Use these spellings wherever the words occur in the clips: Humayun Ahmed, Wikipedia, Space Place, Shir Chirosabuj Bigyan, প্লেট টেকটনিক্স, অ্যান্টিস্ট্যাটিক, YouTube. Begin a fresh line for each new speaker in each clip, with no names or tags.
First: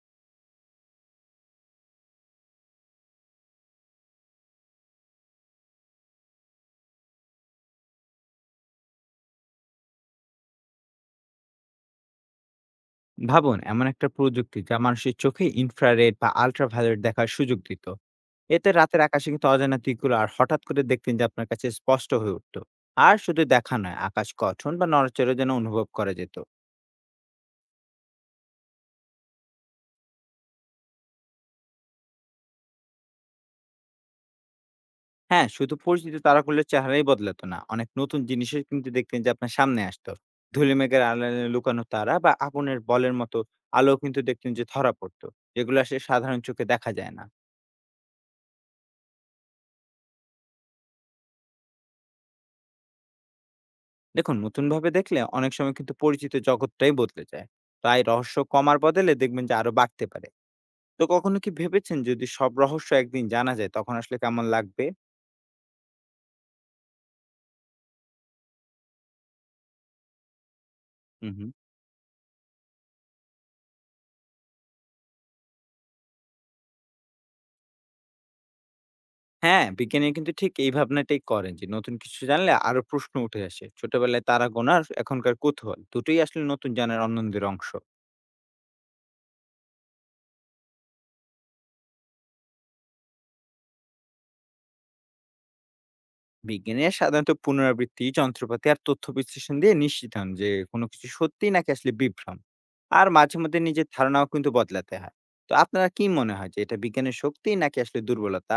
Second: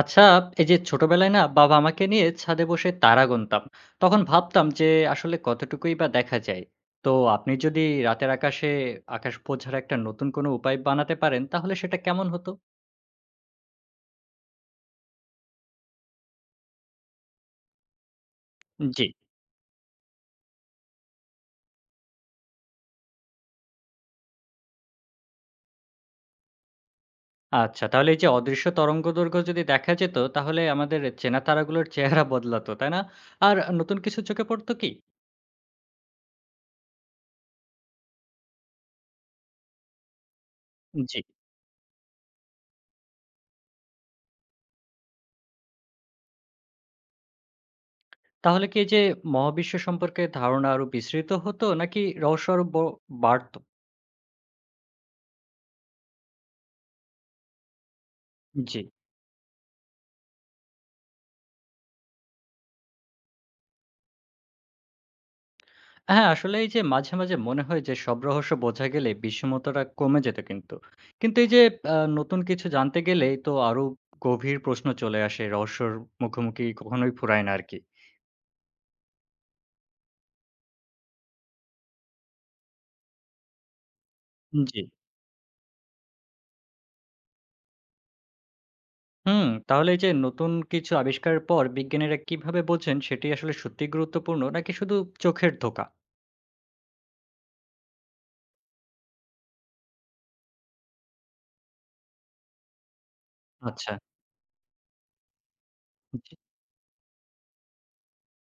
আচ্ছা, এই যে ছোটবেলায় না বাবা আমাকে নিয়ে ছাদে বসে তারা গুনতাম। তখন ভাবতাম যে আসলে কতটুকুই বা দেখা যায়। তো আপনি যদি রাতের আকাশে আকাশ বোঝার একটা নতুন কোনো উপায় বানাতে পারেন তাহলে সেটা কেমন হতো?
ভাবুন, এমন একটা প্রযুক্তি যা মানুষের চোখে ইনফ্রারেড বা আল্ট্রাভায়োলেট দেখার সুযোগ দিত। এতে রাতের
জি।
আকাশে কিন্তু অজানা দিকগুলো আর হঠাৎ করে দেখতেন যে আপনার কাছে স্পষ্ট হয়ে উঠতো। আর শুধু দেখা নয়, আকাশ গঠন বা নড়াচড়া যেন অনুভব করা যেত।
আচ্ছা, তাহলে এই যে অদৃশ্য তরঙ্গদৈর্ঘ্য যদি দেখা যেত তাহলে আমাদের চেনা তারাগুলোর চেহারা বদলাতো, তাই না? আর নতুন কিছু চোখে পড়তো কি?
হ্যাঁ, শুধু পরিচিত তারাগুলোর চেহারাই বদলাতো না, অনেক নতুন জিনিসের কিন্তু দেখতেন যে আপনার সামনে আসতো। ধুলি মেঘের
জি।
আড়ালে লুকানো তারা বা আগুনের বলের মতো আলো কিন্তু দেখতেন যে ধরা পড়তো, যেগুলো আসলে সাধারণ চোখে দেখা যায় না।
তাহলে কি এই যে মহাবিশ্ব সম্পর্কে ধারণা আরো বিস্তৃত হতো নাকি রহস্য আরো বাড়তো?
দেখুন, নতুনভাবে দেখলে অনেক সময় কিন্তু পরিচিত জগৎটাই বদলে যায়। তাই রহস্য কমার
জি।
বদলে দেখবেন যে আরো বাড়তে পারে। তো কখনো কি ভেবেছেন, যদি সব রহস্য একদিন জানা যায় তখন আসলে কেমন লাগবে?
হ্যাঁ, আসলে এই যে মাঝে, মাঝে মনে হয় যে সব রহস্য বোঝা গেলে বিষমতাটা কমে যেত কিন্তু।
হুম
কিন্তু এই
হুম।
যে নতুন কিছু জানতে গেলেই তো আরো গভীর প্রশ্ন চলে আসে। রহস্যর মুখোমুখি কখনোই ফুরায় না আরকি।
হ্যাঁ, বিজ্ঞানীরা কিন্তু ঠিক এই ভাবনাটাই করেন যে নতুন কিছু জানলে আরো প্রশ্ন উঠে আসে। ছোটবেলায় তারা
জি।
গোনার এখনকার কৌতূহল দুটোই আসলে নতুন জানার আনন্দের অংশ।
হুম, তাহলে এই যে নতুন কিছু আবিষ্কারের পর বিজ্ঞানীরা কিভাবে বোঝেন সেটি আসলে সত্যিই গুরুত্বপূর্ণ নাকি শুধু চোখের ধোঁকা?
বিজ্ঞানীরা সাধারণত পুনরাবৃত্তি, যন্ত্রপাতি আর তথ্য বিশ্লেষণ দিয়ে নিশ্চিত হন যে কোনো কিছু সত্যি নাকি আসলে বিভ্রম। আর মাঝে মধ্যে নিজের
আচ্ছা।
ধারণাও কিন্তু বদলাতে হয়। তো আপনারা কি
জি।
মনে হয় যে এটা বিজ্ঞানের শক্তি নাকি আসলে দুর্বলতা?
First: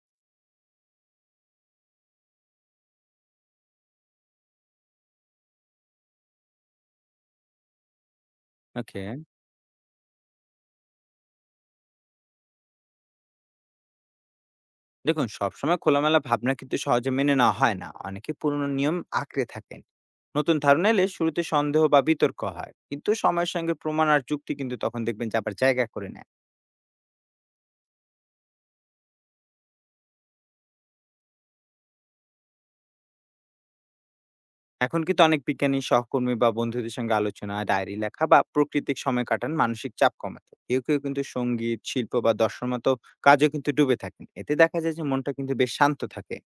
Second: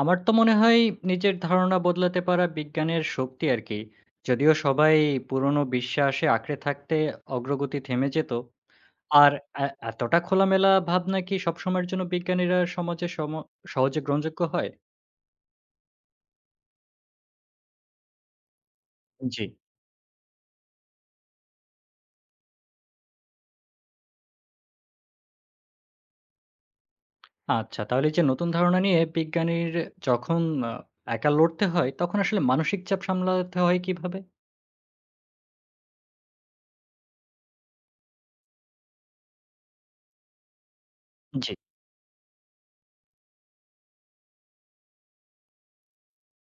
আমার তো মনে হয় নিজের ধারণা বদলাতে পারা বিজ্ঞানের শক্তি আরকি। যদিও সবাই পুরনো বিশ্বাসে আঁকড়ে থাকতে অগ্রগতি থেমে যেত।
ওকে।
আর এতটা খোলামেলা ভাবনা কি সবসময়ের জন্য বিজ্ঞানীরা সমাজে সহজে গ্রহণযোগ্য হয়?
দেখুন, সবসময় খোলামেলা ভাবনা কিন্তু সহজে মেনে নেওয়া হয় না, অনেকে পুরনো নিয়ম
জি।
আঁকড়ে থাকেন। নতুন ধারণা এলে শুরুতে সন্দেহ বা বিতর্ক হয়, কিন্তু সময়ের সঙ্গে প্রমাণ আর যুক্তি কিন্তু তখন দেখবেন যে আবার জায়গা করে নেয়।
আচ্ছা, তাহলে এই যে নতুন ধারণা নিয়ে বিজ্ঞানীর যখন আ একা লড়তে হয়, তখন আসলে মানসিক চাপ সামলাতে হয় কিভাবে?
এখন কিন্তু অনেক বিজ্ঞানী সহকর্মী বা বন্ধুদের সঙ্গে আলোচনা, ডায়েরি লেখা বা প্রাকৃতিক সময় কাটান মানসিক চাপ কমাতে। কেউ কেউ কিন্তু
জি।
সঙ্গীত, শিল্প বা দর্শন মতো কাজও কিন্তু ডুবে থাকেন, এতে দেখা যায় যে মনটা কিন্তু বেশ শান্ত থাকে।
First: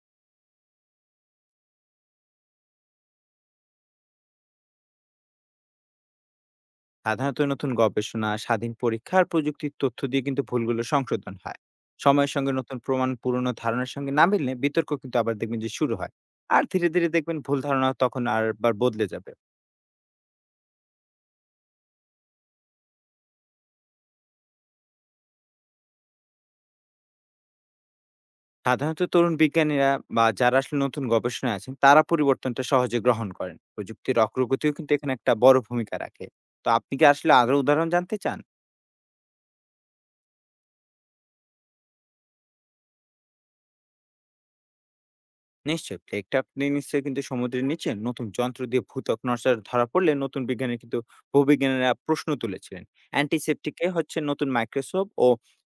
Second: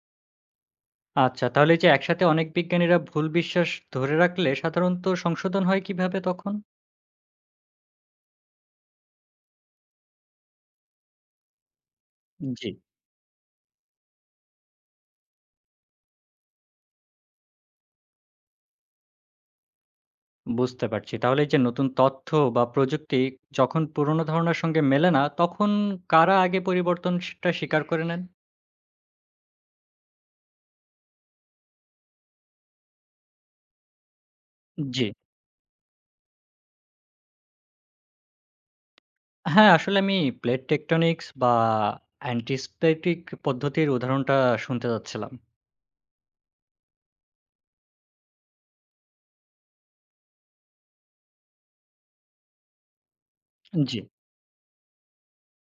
আচ্ছা, তাহলে এই যে একসাথে অনেক বিজ্ঞানীরা ভুল বিশ্বাস ধরে রাখলে সাধারণত সংশোধন হয় কিভাবে তখন?
সাধারণত নতুন গবেষণা, স্বাধীন পরীক্ষা আর প্রযুক্তির তথ্য দিয়ে কিন্তু ভুলগুলো সংশোধন হয়। সময়ের সঙ্গে
জি।
নতুন প্রমাণ পুরনো ধারণার সঙ্গে না মিললে বিতর্ক কিন্তু আবার দেখবেন যে শুরু হয়। আর ধীরে ধীরে দেখবেন ভুল ধারণা তখন আর আবার বদলে যাবে।
বুঝতে পারছি। তাহলে এই যে নতুন তথ্য বা প্রযুক্তি যখন পুরনো ধারণার সঙ্গে মেলে না, তখন কারা আগে পরিবর্তনটা স্বীকার করে নেন?
সাধারণত তরুণ বিজ্ঞানীরা বা যারা আসলে নতুন গবেষণায় আছেন তারা পরিবর্তনটা সহজে গ্রহণ করেন। প্রযুক্তির অগ্রগতিও কিন্তু
জি।
এখানে একটা বড় ভূমিকা রাখে। তো আপনি কি আসলে আরো উদাহরণ জানতে চান?
হ্যাঁ, আসলে আমি প্লেট টেকটনিক্স বা অ্যান্টিস্ট্যাটিক পদ্ধতির উদাহরণটা শুনতে চাচ্ছিলাম।
নিশ্চয়ই। প্লেগটা আপনি নিশ্চয়ই কিন্তু সমুদ্রের নিচে নতুন যন্ত্র দিয়ে ভূতক নড়চড় ধরা পড়লে নতুন বিজ্ঞানী কিন্তু ভূবিজ্ঞানীরা প্রশ্ন তুলেছিলেন। অ্যান্টিসেপ্টিকে
জি।
হচ্ছে নতুন মাইক্রোস্কোপ ও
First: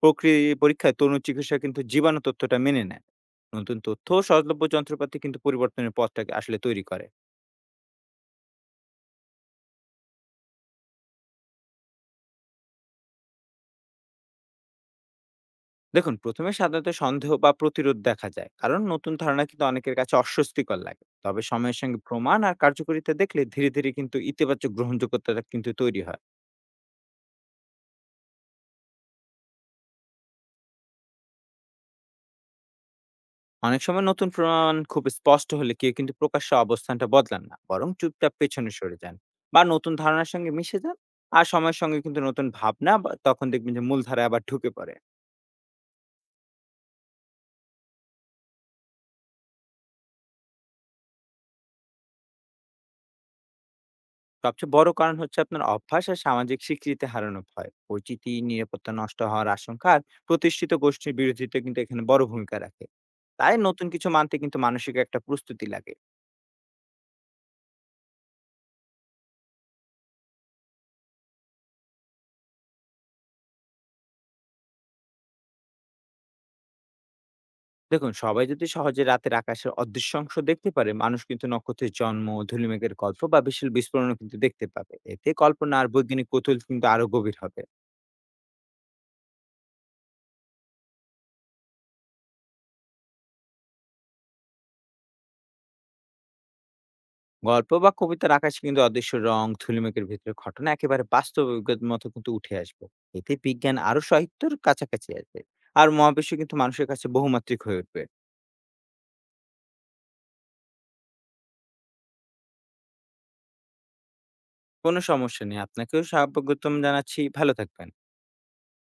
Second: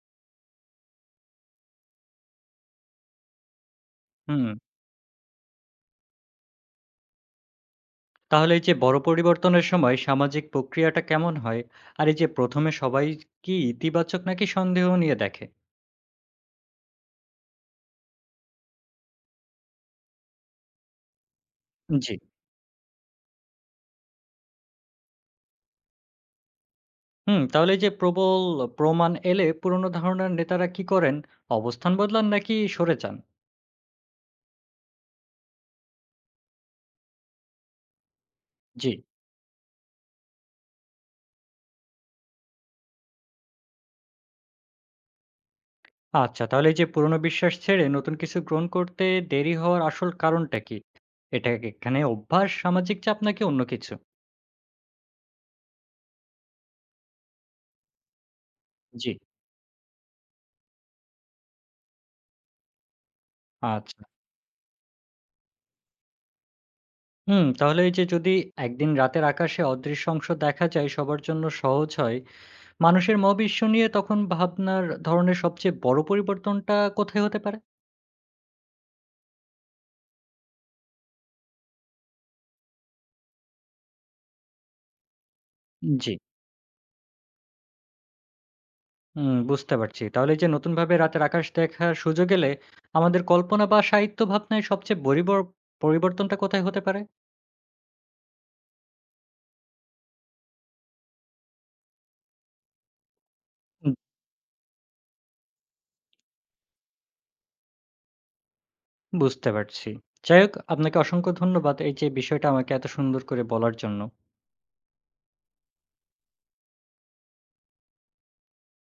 প্রক্রিয়া পরীক্ষায় তরুণ চিকিৎসা কিন্তু জীবাণু তথ্যটা মেনে নেন। নতুন তথ্য ও
হুম।
সহজলভ্য যন্ত্রপাতি কিন্তু পরিবর্তনের পথটাকে আসলে তৈরি করে।
তাহলে এই যে বড় পরিবর্তনের সময় সামাজিক প্রক্রিয়াটা কেমন হয়? আর এই যে ১ম এ সবাই কি ইতিবাচক নাকি সন্দেহ নিয়ে দেখে?
দেখুন, প্রথমে সাধারণত সন্দেহ বা প্রতিরোধ দেখা যায়, কারণ নতুন ধারণা কিন্তু অনেকের কাছে অস্বস্তিকর লাগে। তবে সময়ের সঙ্গে
জি।
প্রমাণ আর কার্যকারিতা দেখলে ধীরে ধীরে কিন্তু ইতিবাচক গ্রহণযোগ্যতাটা কিন্তু তৈরি হয়।
হুম, তাহলে এই যে প্রবল প্রমাণ এলে পুরনো ধারণার নেতারা কি করেন? অবস্থান বদলান নাকি সরে যান?
অনেক সময় নতুন প্রমাণ খুব স্পষ্ট হলে কেউ কিন্তু প্রকাশ্য অবস্থানটা বদলান না, বরং চুপচাপ পেছনে
জি।
সরে যান বা নতুন ধারণার সঙ্গে মিশে যান। আর সময়ের সঙ্গে কিন্তু নতুন ভাবনা বা তখন দেখবেন যে মূলধারায় আবার ঢুকে পড়ে।
আচ্ছা, তাহলে এই যে পুরনো বিশ্বাস ছেড়ে নতুন কিছু গ্রহণ করতে দেরি হওয়ার আসল কারণটা কি? এটা কি এখানে অভ্যাস, সামাজিক চাপ নাকি অন্য কিছু?
সবচেয়ে বড় কারণ হচ্ছে আপনার অভ্যাস আর সামাজিক স্বীকৃতি হারানো ভয়, পরিচিতি নিরাপত্তা
জি।
নষ্ট হওয়ার আশঙ্কা আর প্রতিষ্ঠিত গোষ্ঠীর বিরোধিতা কিন্তু এখানে বড় ভূমিকা রাখে। তাই নতুন
আচ্ছা।
কিছু মানতে কিন্তু মানসিক একটা প্রস্তুতি লাগে।
হুম, তাহলে এই যে যদি একদিন রাতের আকাশে অদৃশ্য অংশ দেখা যায় সবার জন্য সহজ হয়, মানুষের মহাবিশ্ব নিয়ে তখন ভাবনার ধরনের সবচেয়ে বড় পরিবর্তনটা কোথায় হতে পারে?
দেখুন, সবাই যদি সহজে রাতের আকাশের অদৃশ্য অংশ দেখতে পারে, মানুষ কিন্তু নক্ষত্রের জন্ম, ধূলিমেঘের গল্প বা বিশাল বিস্ফোরণ কিন্তু দেখতে পাবে। এতে কল্পনা আর
জি।
বৈজ্ঞানিক কৌতূহল কিন্তু আরো গভীর হবে।
হুম, বুঝতে পারছি। তাহলে এই যে নতুনভাবে রাতের আকাশ দেখার সুযোগ এলে আমাদের কল্পনা বা সাহিত্য ভাবনায় সবচেয়ে বড় বড় পরিবর্তনটা কোথায় হতে পারে?
গল্প বা কবিতার আকাশে কিন্তু অদৃশ্য রং, থুলিমেকের ভিতরে ঘটনা একেবারে বাস্তব অভিজ্ঞতার মতো কিন্তু উঠে আসবে। এতে বিজ্ঞান আরো সাহিত্যের কাছাকাছি আসবে। আর মহাবিশ্ব কিন্তু মানুষের কাছে বহুমাত্রিক হয়ে উঠবে।
বুঝতে পারছি। যাই হোক, আপনাকে অসংখ্য ধন্যবাদ এই যে বিষয়টা আমাকে এত সুন্দর করে বলার জন্য।
কোনো সমস্যা নেই, আপনাকেও স্বাগতম জানাচ্ছি। ভালো থাকবেন।